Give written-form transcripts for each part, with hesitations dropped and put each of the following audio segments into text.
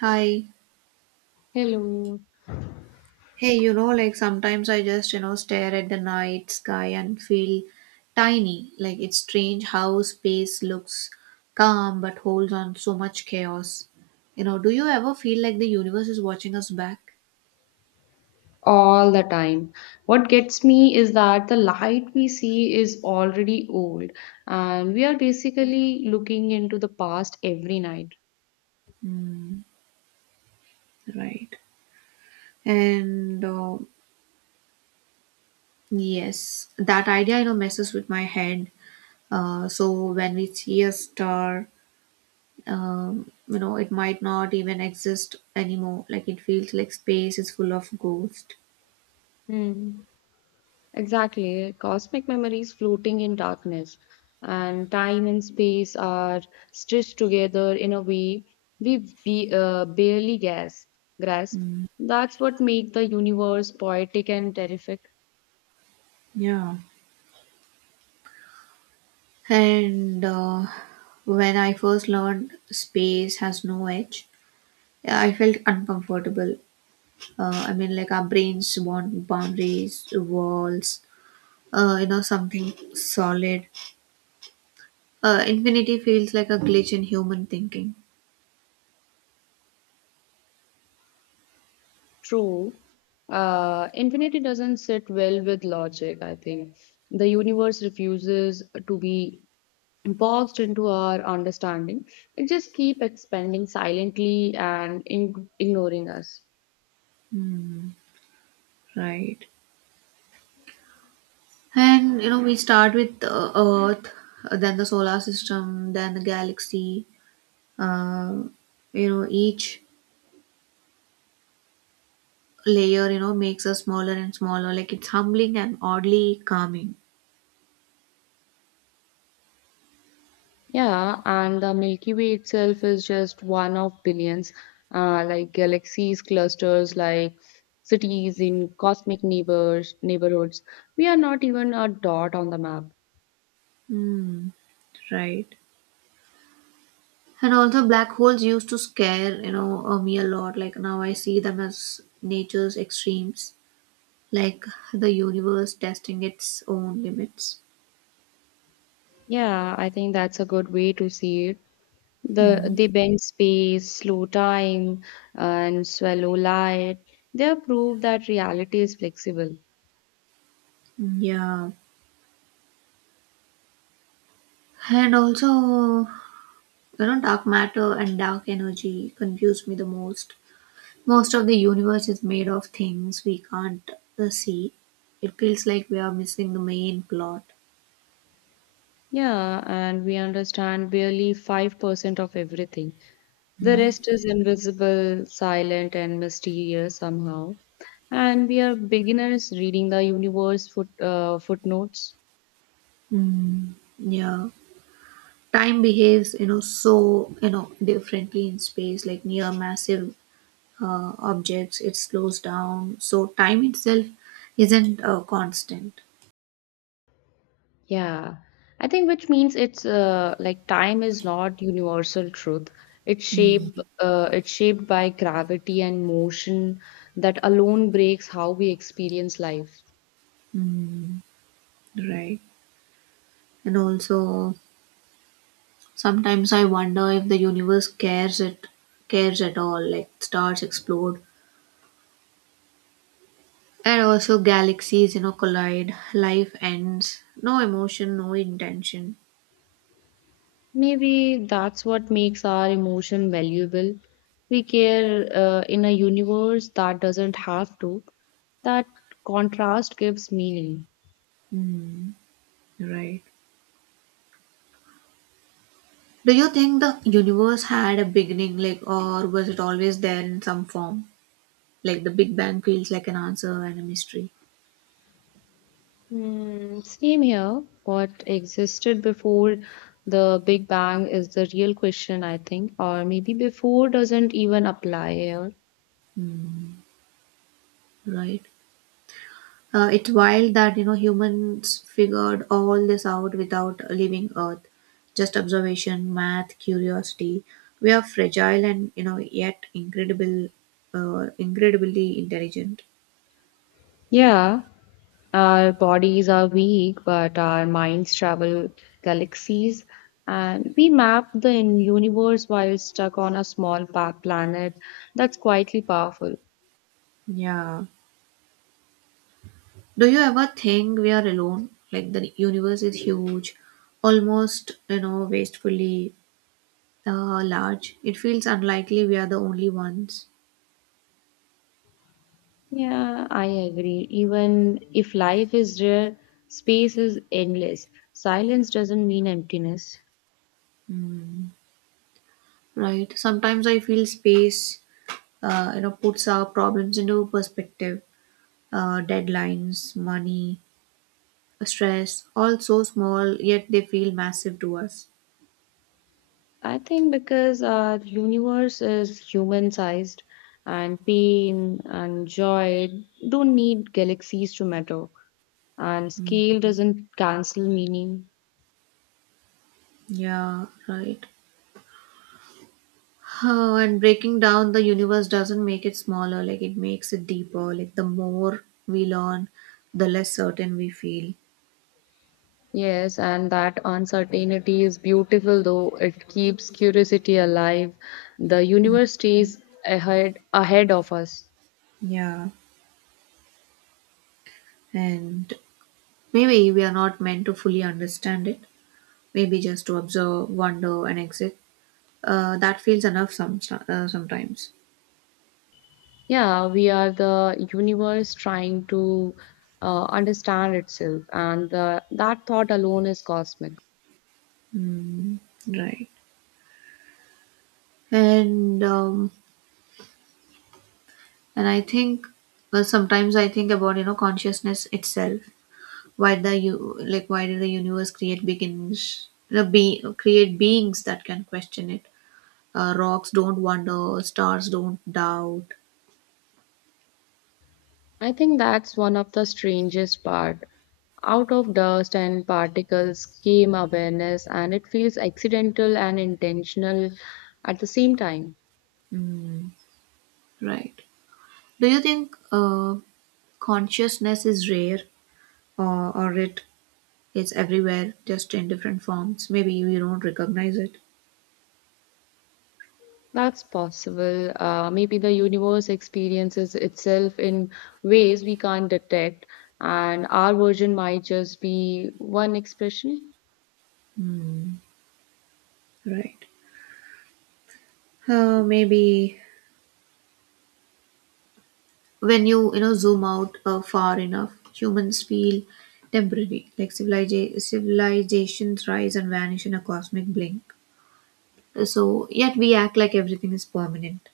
Hi. Hello. Hey, like sometimes I just, stare at the night sky and feel tiny. Like it's strange how space looks calm but holds on so much chaos. Do you ever feel like the universe is watching us back? All the time. What gets me is that the light we see is already old, and we are basically looking into the past every night. Right. And yes, that idea, messes with my head. So when we see a star, it might not even exist anymore. Like it feels like space is full of ghosts. Hmm. Exactly. Cosmic memories floating in darkness, and time and space are stitched together in a way we, we barely grasp. That's what makes the universe poetic and terrific. Yeah. And when I first learned space has no edge, yeah, I felt uncomfortable. I mean, like our brains want boundaries, walls, something solid. Infinity feels like a glitch in human thinking. True. Infinity doesn't sit well with logic, I think. The universe refuses to be boxed into our understanding. It just keeps expanding silently and ing ignoring us. Hmm, right. And we start with Earth, then the solar system, then the galaxy. Uh, each layer, makes us smaller and smaller. Like it's humbling and oddly calming. Yeah, and the Milky Way itself is just one of billions, like galaxies, clusters, like cities in cosmic neighborhoods. We are not even a dot on the map. Hmm. Right. And also, black holes used to scare, me a lot. Like now I see them as nature's extremes, like the universe testing its own limits. Yeah, I think that's a good way to see it. Mm. They bend space, slow time, and swallow light. They have proved that reality is flexible. Yeah. And also, dark matter and dark energy confuse me the most. Most of the universe is made of things we can't see. It feels like we are missing the main plot. Yeah, and we understand barely 5% of everything. The rest is invisible, silent, and mysterious somehow. And we are beginners reading the universe footnotes. Mm. Yeah. Time behaves, so, differently in space, like near massive objects, it slows down. So, time itself isn't constant. Yeah, I think which means it's like time is not universal truth. Mm. It's shaped by gravity and motion that alone breaks how we experience life. Right. And also, sometimes I wonder if the universe cares at all, like stars explode. And also, galaxies, collide, life ends, no emotion, no intention. Maybe that's what makes our emotion valuable. We care in a universe that doesn't have to. That contrast gives meaning. Hmm, right. Do you think the universe had a beginning, like, or was it always there in some form? Like, the Big Bang feels like an answer and a mystery, Hmm, same here. What existed before the Big Bang is the real question, I think, or maybe before doesn't even apply here. right? It's wild that, humans figured all this out without leaving Earth. Just observation, math, curiosity. We are fragile and, yet incredibly intelligent. Yeah, our bodies are weak, but our minds travel galaxies, and we map the universe while stuck on a small planet. That's quietly powerful. Yeah. Do you ever think we are alone? Like the universe is huge, almost, wastefully large. It feels unlikely we are the only ones, Yeah, I agree. Even if life is rare, space is endless. Silence doesn't mean emptiness. right? Sometimes I feel space, puts our problems into perspective. Deadlines, money, stress, all so small, yet they feel massive to us. I think because our universe is human sized and pain and joy don't need galaxies to matter, and scale doesn't cancel meaning. Yeah, right. Oh, and breaking down the universe doesn't make it smaller, like it makes it deeper. Like the more we learn, the less certain we feel. Yes, and that uncertainty is beautiful though it keeps curiosity alive. The universe stays ahead of us. Yeah. And maybe we are not meant to fully understand it. Maybe just to observe, wonder, and exit. That feels enough sometimes. Yeah, we are the universe trying to understand itself, and that thought alone is cosmic. Mm, right. And um, and I think, well, sometimes I think about consciousness itself. Why did the universe create beginnings no, be create beings that can question it? Rocks don't wonder, stars don't doubt. I think that's one of the strangest part. Out of dust and particles came awareness and it feels accidental and intentional at the same time. Right. Do you think consciousness is rare, or it's everywhere just in different forms, maybe you don't recognize it? That's possible. Maybe the universe experiences itself in ways we can't detect and our version might just be one expression. Right. Maybe when you know zoom out far enough, humans feel temporary, like civilizations rise and vanish in a cosmic blink. So, yet we act like everything is permanent.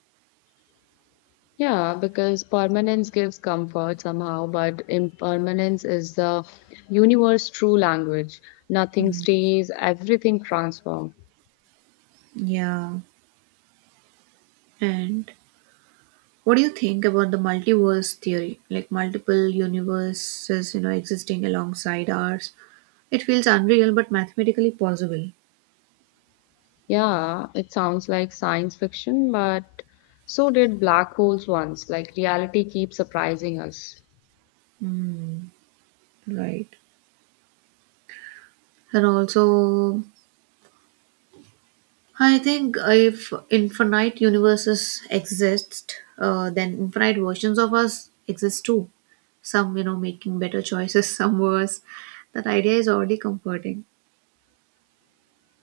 Yeah, because permanence gives comfort somehow, but impermanence is the universe true language. Nothing stays, everything transforms. Yeah. And what do you think about the multiverse theory? Like multiple universes, existing alongside ours. It feels unreal but mathematically possible, Yeah, it sounds like science fiction, but so did black holes once. Like reality keeps surprising us. right? And also, I think if infinite universes exist, then infinite versions of us exist too. Some, making better choices, some worse. That idea is already comforting.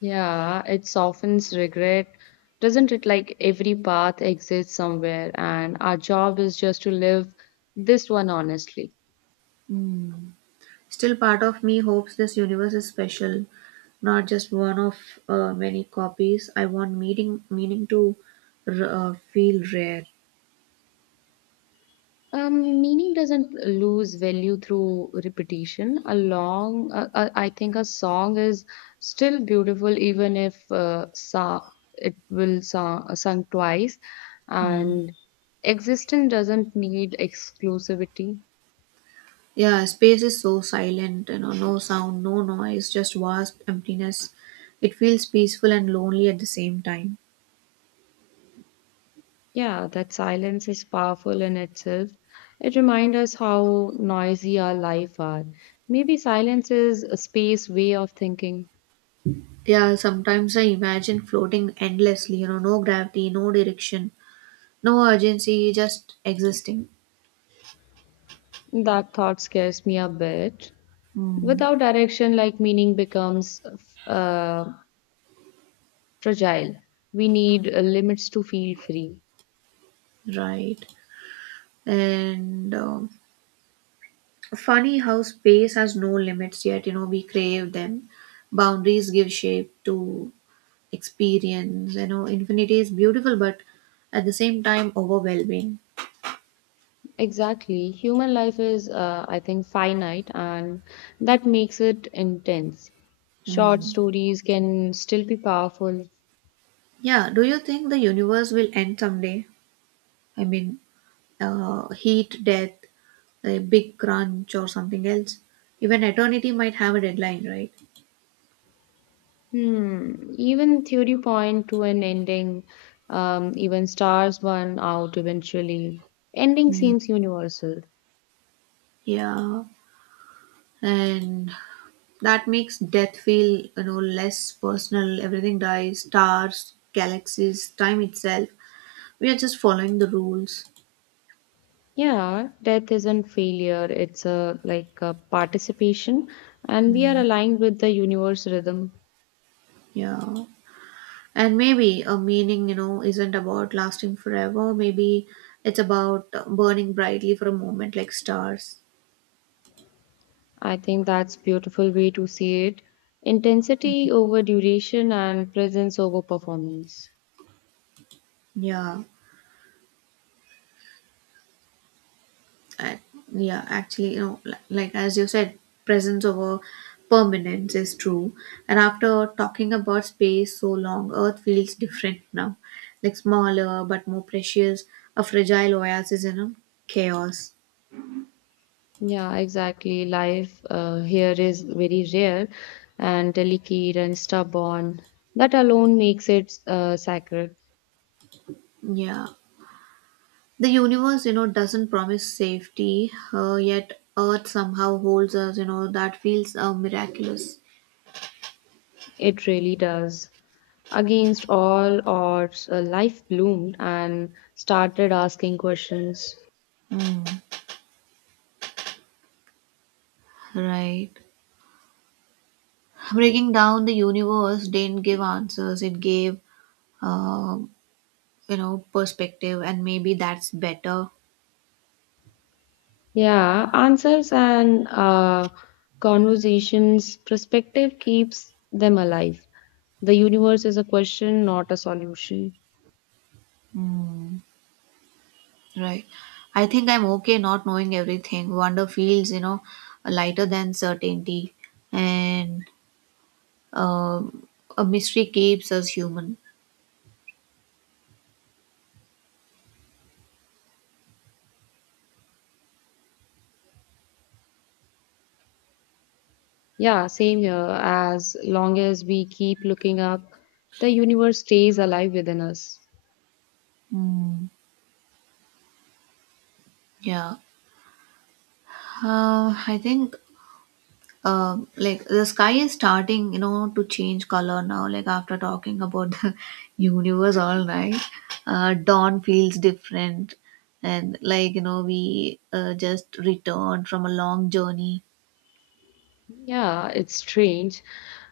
Yeah, it softens regret. Doesn't it like every path exists somewhere, and our job is just to live this one honestly? Hmm. Still, part of me hopes this universe is special, not just one of many copies. I want meaning to feel rare. Meaning doesn't lose value through repetition. I think a song is still beautiful even if sa it will sa sung twice, and existence doesn't need exclusivity. Yeah, space is so silent, no sound, no noise, just vast emptiness. It feels peaceful and lonely at the same time. Yeah, that silence is powerful in itself. It reminds us how noisy our life are. Maybe silence is a space way of thinking. Yeah, sometimes I imagine floating endlessly, no gravity, no direction, no urgency, just existing. That thought scares me a bit. Hmm, Without direction, like meaning becomes uh, fragile. We need limits to feel free. right. And Funny how space has no limits, yet we crave them. Boundaries give shape to experience. Infinity is beautiful but at the same time overwhelming. Exactly. Human life is, I think, finite, and that makes it intense. Short Hmm. stories can still be powerful. Yeah, do you think the universe will end someday? I mean, heat death, a big crunch, or something else? Even eternity might have a deadline, right? Hmm. Even theory point to an ending. Even stars burn out eventually. Ending Mm. seems universal. Yeah. And that makes death feel less personal. Everything dies, stars, galaxies, time itself. We are just following the rules. Yeah, death isn't failure. It's a like a participation, and we are aligned with the universe rhythm. Yeah, and maybe a meaning isn't about lasting forever. Maybe it's about burning brightly for a moment, like stars. I think that's beautiful way to see it. Intensity over duration and presence over performance. Yeah. I, yeah, actually, like, as you said, presence over permanence is true. And after talking about space so long, Earth feels different now, like smaller but more precious, a fragile oasis in a chaos. Yeah, exactly. Life here is very rare and delicate and stubborn. That alone makes it sacred. Yeah, the universe, doesn't promise safety, yet Earth somehow holds us. That feels miraculous. It really does. Against all odds, life bloomed and started asking questions. Mm, right. Breaking down the universe didn't give answers. It gave uh, perspective, and maybe that's better. Yeah, answers and conversations, perspective keeps them alive. The universe is a question, not a solution. Mm, right. I think I'm okay not knowing everything. Wonder feels lighter than certainty, and um a mystery keeps us human. Yeah, same here. As long as we keep looking up, the universe stays alive within us. Mm, yeah. I think like the sky is starting to change color now, like after talking about the universe all night. Dawn feels different, and like we just returned from a long journey. Yeah, it's strange.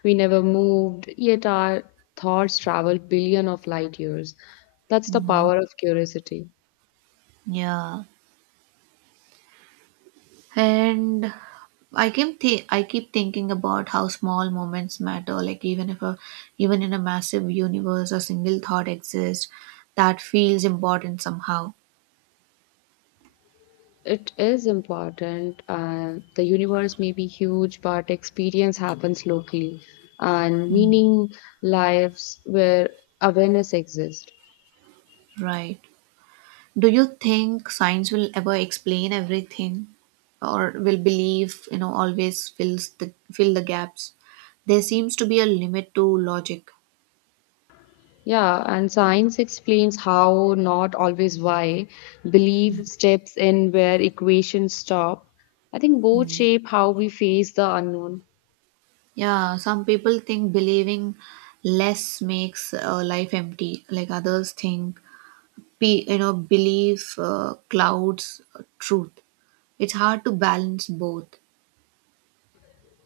We never moved, yet our thoughts travel billion of light years. That's the power of curiosity. Yeah. And I keep thinking about how small moments matter, like even if a even in a massive universe, a single thought exists. That feels important somehow. It is important. The universe may be huge, but experience happens locally, and meaning lives where awareness exists. Right. Do you think science will ever explain everything, or will belief, always fill the gaps? There seems to be a limit to logic. Yeah, and science explains how, not always why, belief steps in where equations stop. I think both shape how we face the unknown. Yeah, some people think believing less makes life empty, like others think belief clouds truth. It's hard to balance both.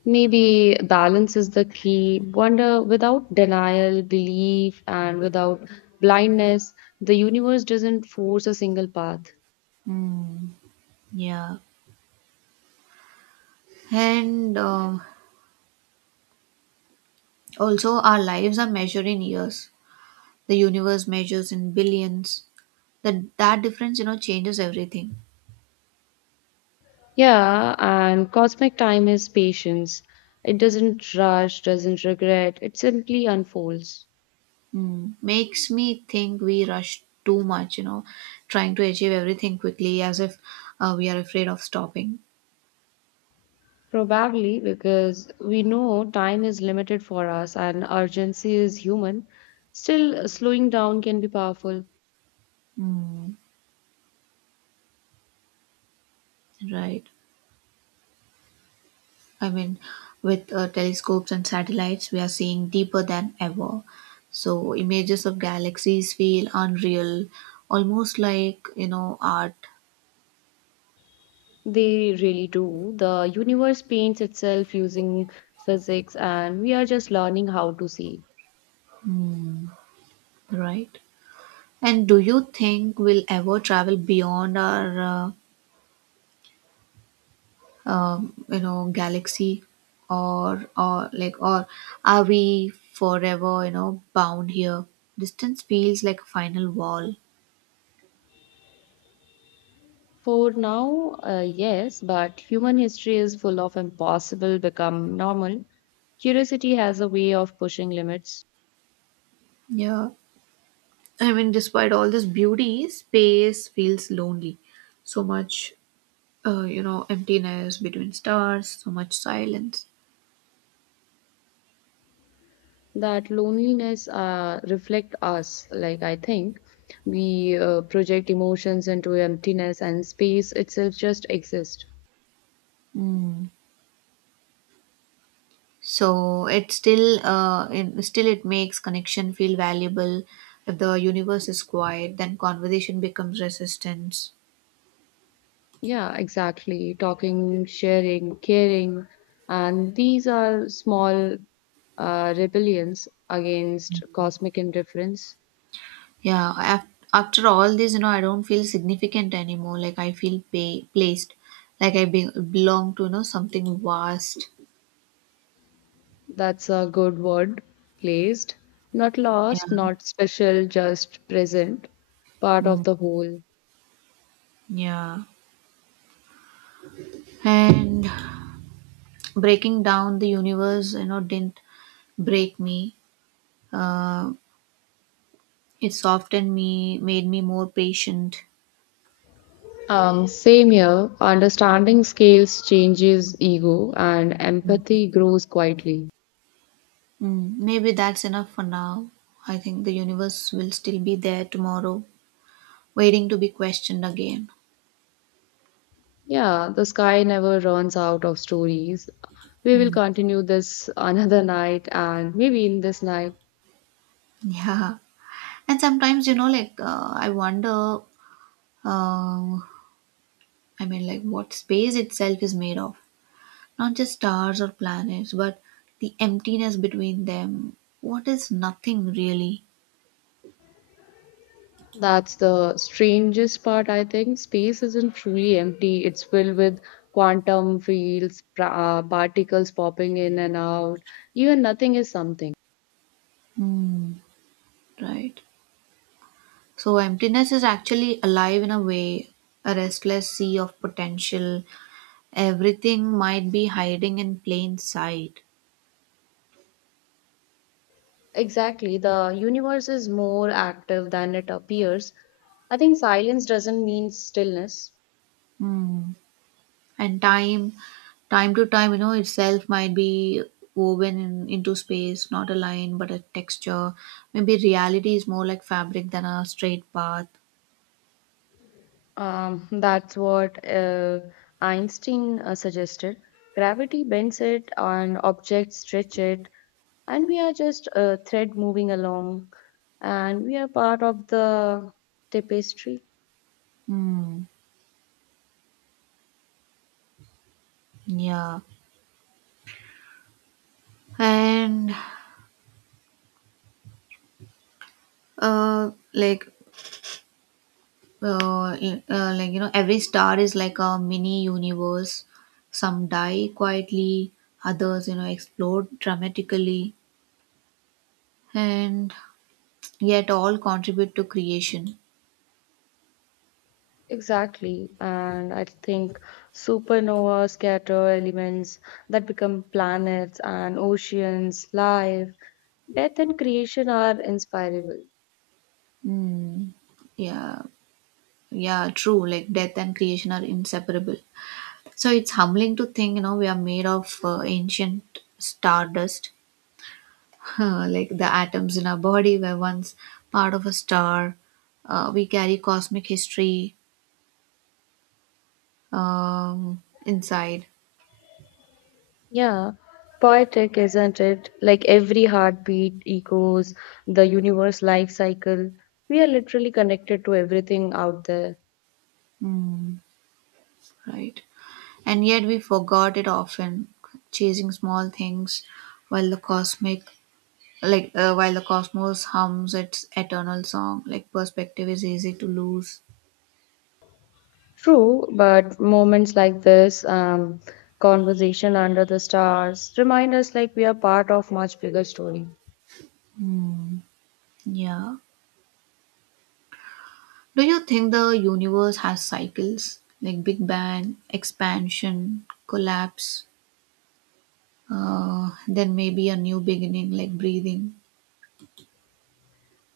Maybe balance is the key. Wonder without denial, belief, and without blindness, the universe doesn't force a single path. Mm, yeah. And also, our lives are measured in years. The universe measures in billions. That difference, changes everything. Yeah, and cosmic time is patience. It doesn't rush, doesn't regret, it simply unfolds. Mm. Makes me think we rush too much, trying to achieve everything quickly as if we are afraid of stopping. Probably because we know time is limited for us and urgency is human, still slowing down can be powerful. Mm. Right. I mean, with telescopes and satellites, we are seeing deeper than ever. So images of galaxies feel unreal, almost like, art, They really do. The universe paints itself using physics, and we are just learning how to see. right? And do you think we'll ever travel beyond our galaxy, or are we forever bound here? Distance feels like a final wall. For now, yes, but human history is full of impossible become normal. Curiosity has a way of pushing limits Yeah, I mean, despite all this beauty, space feels lonely. So much emptiness between stars, so much silence. that loneliness reflect us. Like I think we project emotions into emptiness, and space itself just exists. Mm. So it still, it makes connection feel valuable. If the universe is quiet, then conversation becomes resistance. Yeah, exactly. Talking, sharing, caring. And these are small rebellions against cosmic indifference. Yeah, after all this, I don't feel significant anymore. Like I feel placed, like I belong to, something vast. That's a good word, placed. Not Yeah. lost, not special, just present, part Mm. of the whole. Yeah. And breaking down the universe, didn't break me. Uh, it softened me, made me more patient. Same here, understanding scales changes ego and empathy grows quietly. Mm. Maybe that's enough for now. I think the universe will still be there tomorrow, waiting to be questioned again. Yeah, the sky never runs out of stories. We will continue this another night and maybe in this night. Yeah. And sometimes, like I wonder, um, I mean, like what space itself is made of. Not just stars or planets, but the emptiness between them. What is nothing really? That's the strangest part, I think. Space isn't truly empty, it's filled with quantum fields, particles popping in and out. Even nothing is something. Hmm, right. So, emptiness is actually alive in a way, a restless sea of potential. Everything might be hiding in plain sight. Exactly, the universe is more active than it appears. I think silence doesn't mean stillness. Hmm. And time, itself might be woven into space, not a line but a texture. Maybe reality is more like fabric than a straight path. That's what Einstein suggested. Gravity bends it, and objects stretch it, and we are just a thread moving along, and we are part of the tapestry. Hmm. Yeah. And uh like uh, every star is like a mini universe. Some die quietly, others explode dramatically, and yet all contribute to creation. Exactly, and I think supernova scatter elements that become planets and oceans, life, death, and creation are inspirable. Hmm. Yeah. Yeah, true. Like death and creation are inseparable. So it's humbling to think, we are made of ancient stardust. Like the atoms in our body were once part of a star. We carry cosmic history, inside. Yeah, poetic, isn't it? Like every heartbeat echoes the universe life cycle. We are literally connected to everything out there. Mm, right. And yet we forgot it often, chasing small things while the cosmic while the cosmos hums its eternal song, like perspective is easy to lose. True, but moments like this, conversation under the stars, remind us like we are part of much bigger story. Yeah. Do you think the universe has cycles like Big Bang, expansion, collapse, then maybe a new beginning like breathing?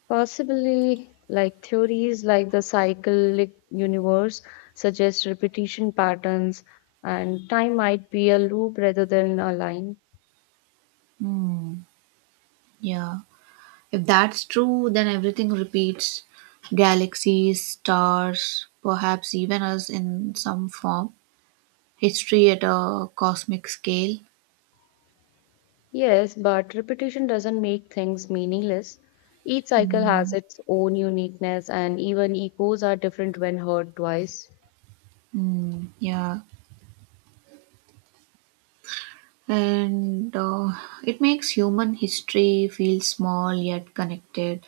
Possibly, like theories like the cyclic universe suggest repetition patterns, and time might be a loop rather than a line. Hmm. Yeah. If that's true, then everything repeats, galaxies, stars, perhaps even us in some form, history at a cosmic scale. Yes, but repetition doesn't make things meaningless. Each cycle has Hmm. its own uniqueness, and even echoes are different when heard twice. Hmm. Yeah. And it makes human history feel small yet connected,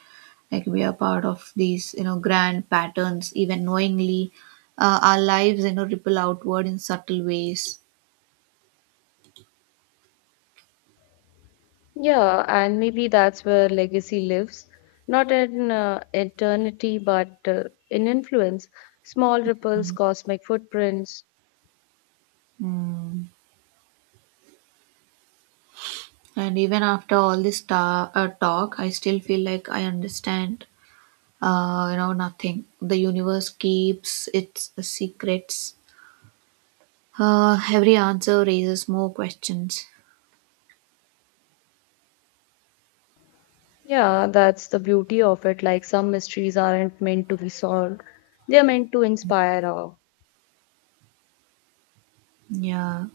like we are part of these grand patterns, even knowingly. Our lives ripple outward in subtle ways. Yeah, and maybe that's where legacy lives, not in eternity, but in influence, small ripples, cosmic footprints. Mm. And even after all this talk, I still feel like I understand nothing. The universe keeps its secrets. Every answer raises more questions. Yeah, that's the beauty of it. Like some mysteries aren't meant to be solved, they're meant to inspire awe. Yeah.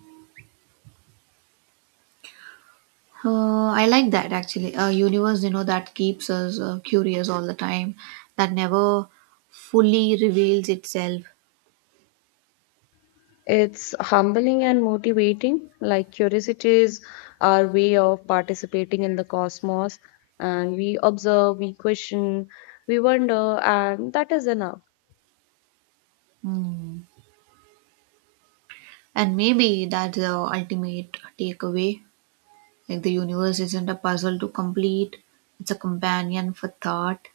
I like that, actually. A universe, that keeps us curious all the time, that never fully reveals itself. It's humbling and motivating, like curiosity is our way of participating in the cosmos, and we observe, we question, we wonder, and that is enough. Hmm. And maybe that's the ultimate takeaway. Like the universe isn't a puzzle to complete, it's a companion for thought.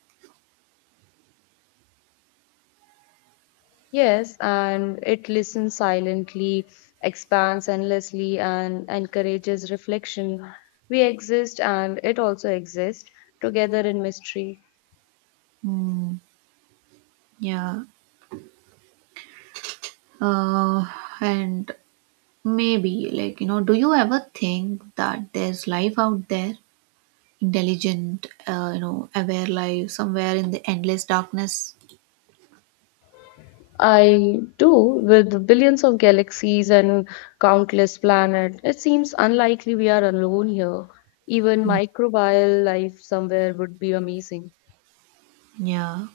Yes, and it listens silently, expands endlessly, and encourages reflection. We exist, and it also exists together in mystery. Hmm. Yeah. Uh, and maybe, like, do you ever think that there's life out there? Intelligent, aware life somewhere in the endless darkness? I do, with billions of galaxies and countless planets. It seems unlikely we are alone here. Even microbial life somewhere would be amazing. Yeah,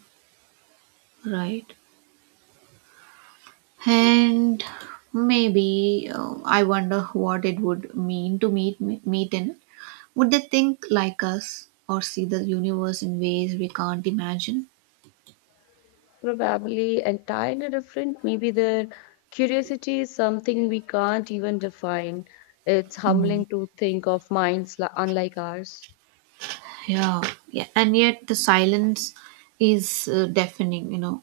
right. And maybe I wonder what it would mean to meet meet in. Would they think like us or see the universe in ways we can't imagine? Probably entirely different. Maybe their curiosity is something we can't even define. It's Mhm. humbling to think of minds unlike ours. Yeah, yeah. And yet the silence is deafening.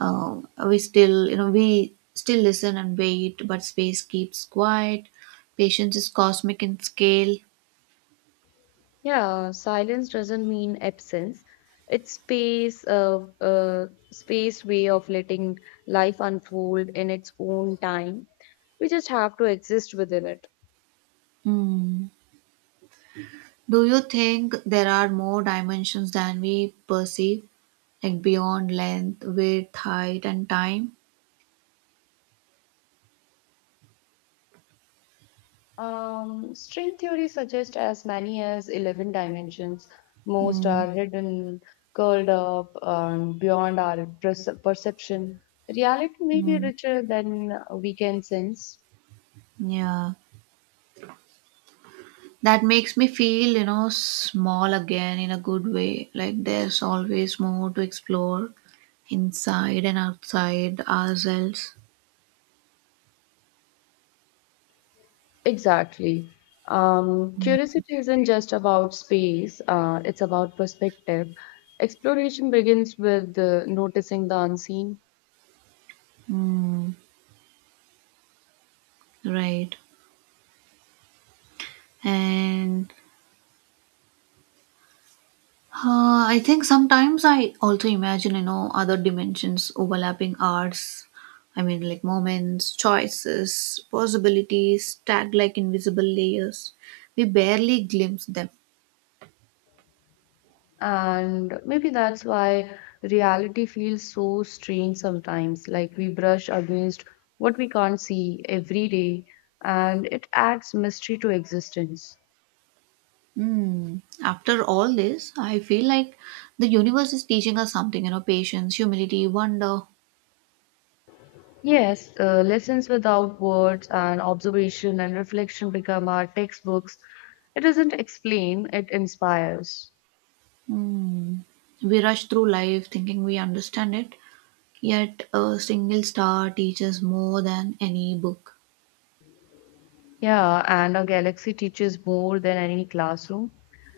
uh, we still listen and wait, but space keeps quiet. Patience is cosmic in scale. Yeah, silence doesn't mean absence. It's space way of letting life unfold in its own time. We just have to exist within it. Hmm. Do you think there are more dimensions than we perceive, like beyond length, width, height, and time? String theory suggests as many as 11 dimensions. Most Mm, are hidden, curled up, and beyond our perception. Reality may be mm, richer than we can sense. yeah, that makes me feel, small again in a good way. Like there's always more to explore inside and outside ourselves. Exactly. Curiosity isn't just about space, it's about perspective. Exploration begins with noticing the unseen, Mm, right. And I think sometimes I also imagine, other dimensions overlapping ours. I mean, like moments, choices, possibilities, tagged like invisible layers. We barely glimpse them. and maybe that's why reality feels so strange sometimes, like we brush against what we can't see every day, and it adds mystery to existence. Hmm. After all this, I feel like the universe is teaching us something, patience, humility, wonder. Yes, lessons without words and observation and reflection become our textbooks. It doesn't explain, it inspires. Hmm. We rush through life thinking we understand it, yet a single star teaches more than any book. Yeah, and a galaxy teaches more than any classroom.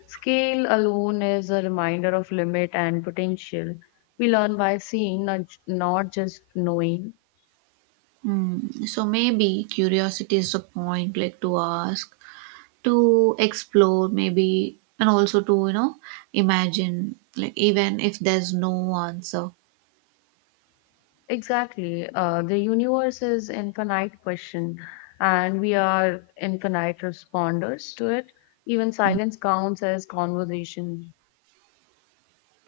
Scale alone is a reminder of limit and potential. We learn by seeing, not just knowing. Hmm. So maybe curiosity is the point, like to ask, to explore, maybe, and also to, imagine, like even if there's no answer. Exactly. The universe is infinite question, and we are infinite responders to it. Even silence counts as conversation.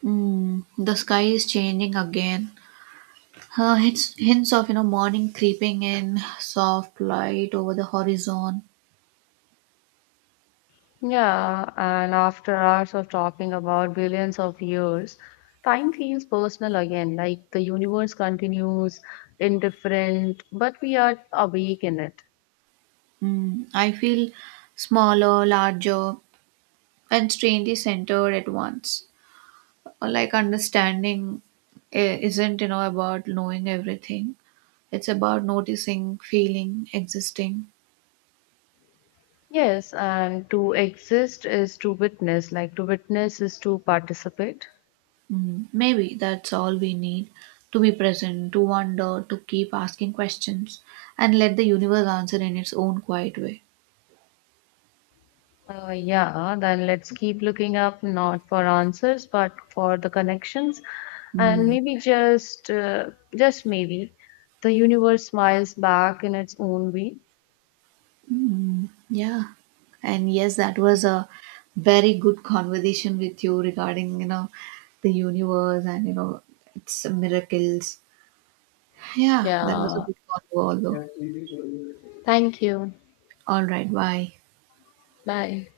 Hmm. The sky is changing again. Hints of, morning creeping in, soft light over the horizon. Yeah, and after hours of talking about billions of years, time feels personal again, like the universe continues indifferent, but we are awake in it. Hmm. I feel smaller, larger, and strangely centered at once. Or like understanding isn't about knowing everything, it's about noticing, feeling, existing. Yes, and to exist is to witness, like to witness is to participate. Mm, maybe that's all we need, to be present, to wonder, to keep asking questions, and let the universe answer in its own quiet way. Yeah, then let's keep looking up, not for answers, but for the connections, and Mm. maybe just maybe, the universe smiles back in its own way. Mm, yeah. And yes, that was a very good conversation with you regarding, the universe and, its miracles. Yeah, that was a Yeah. good convo, although. Thank you. All right, bye. Bye.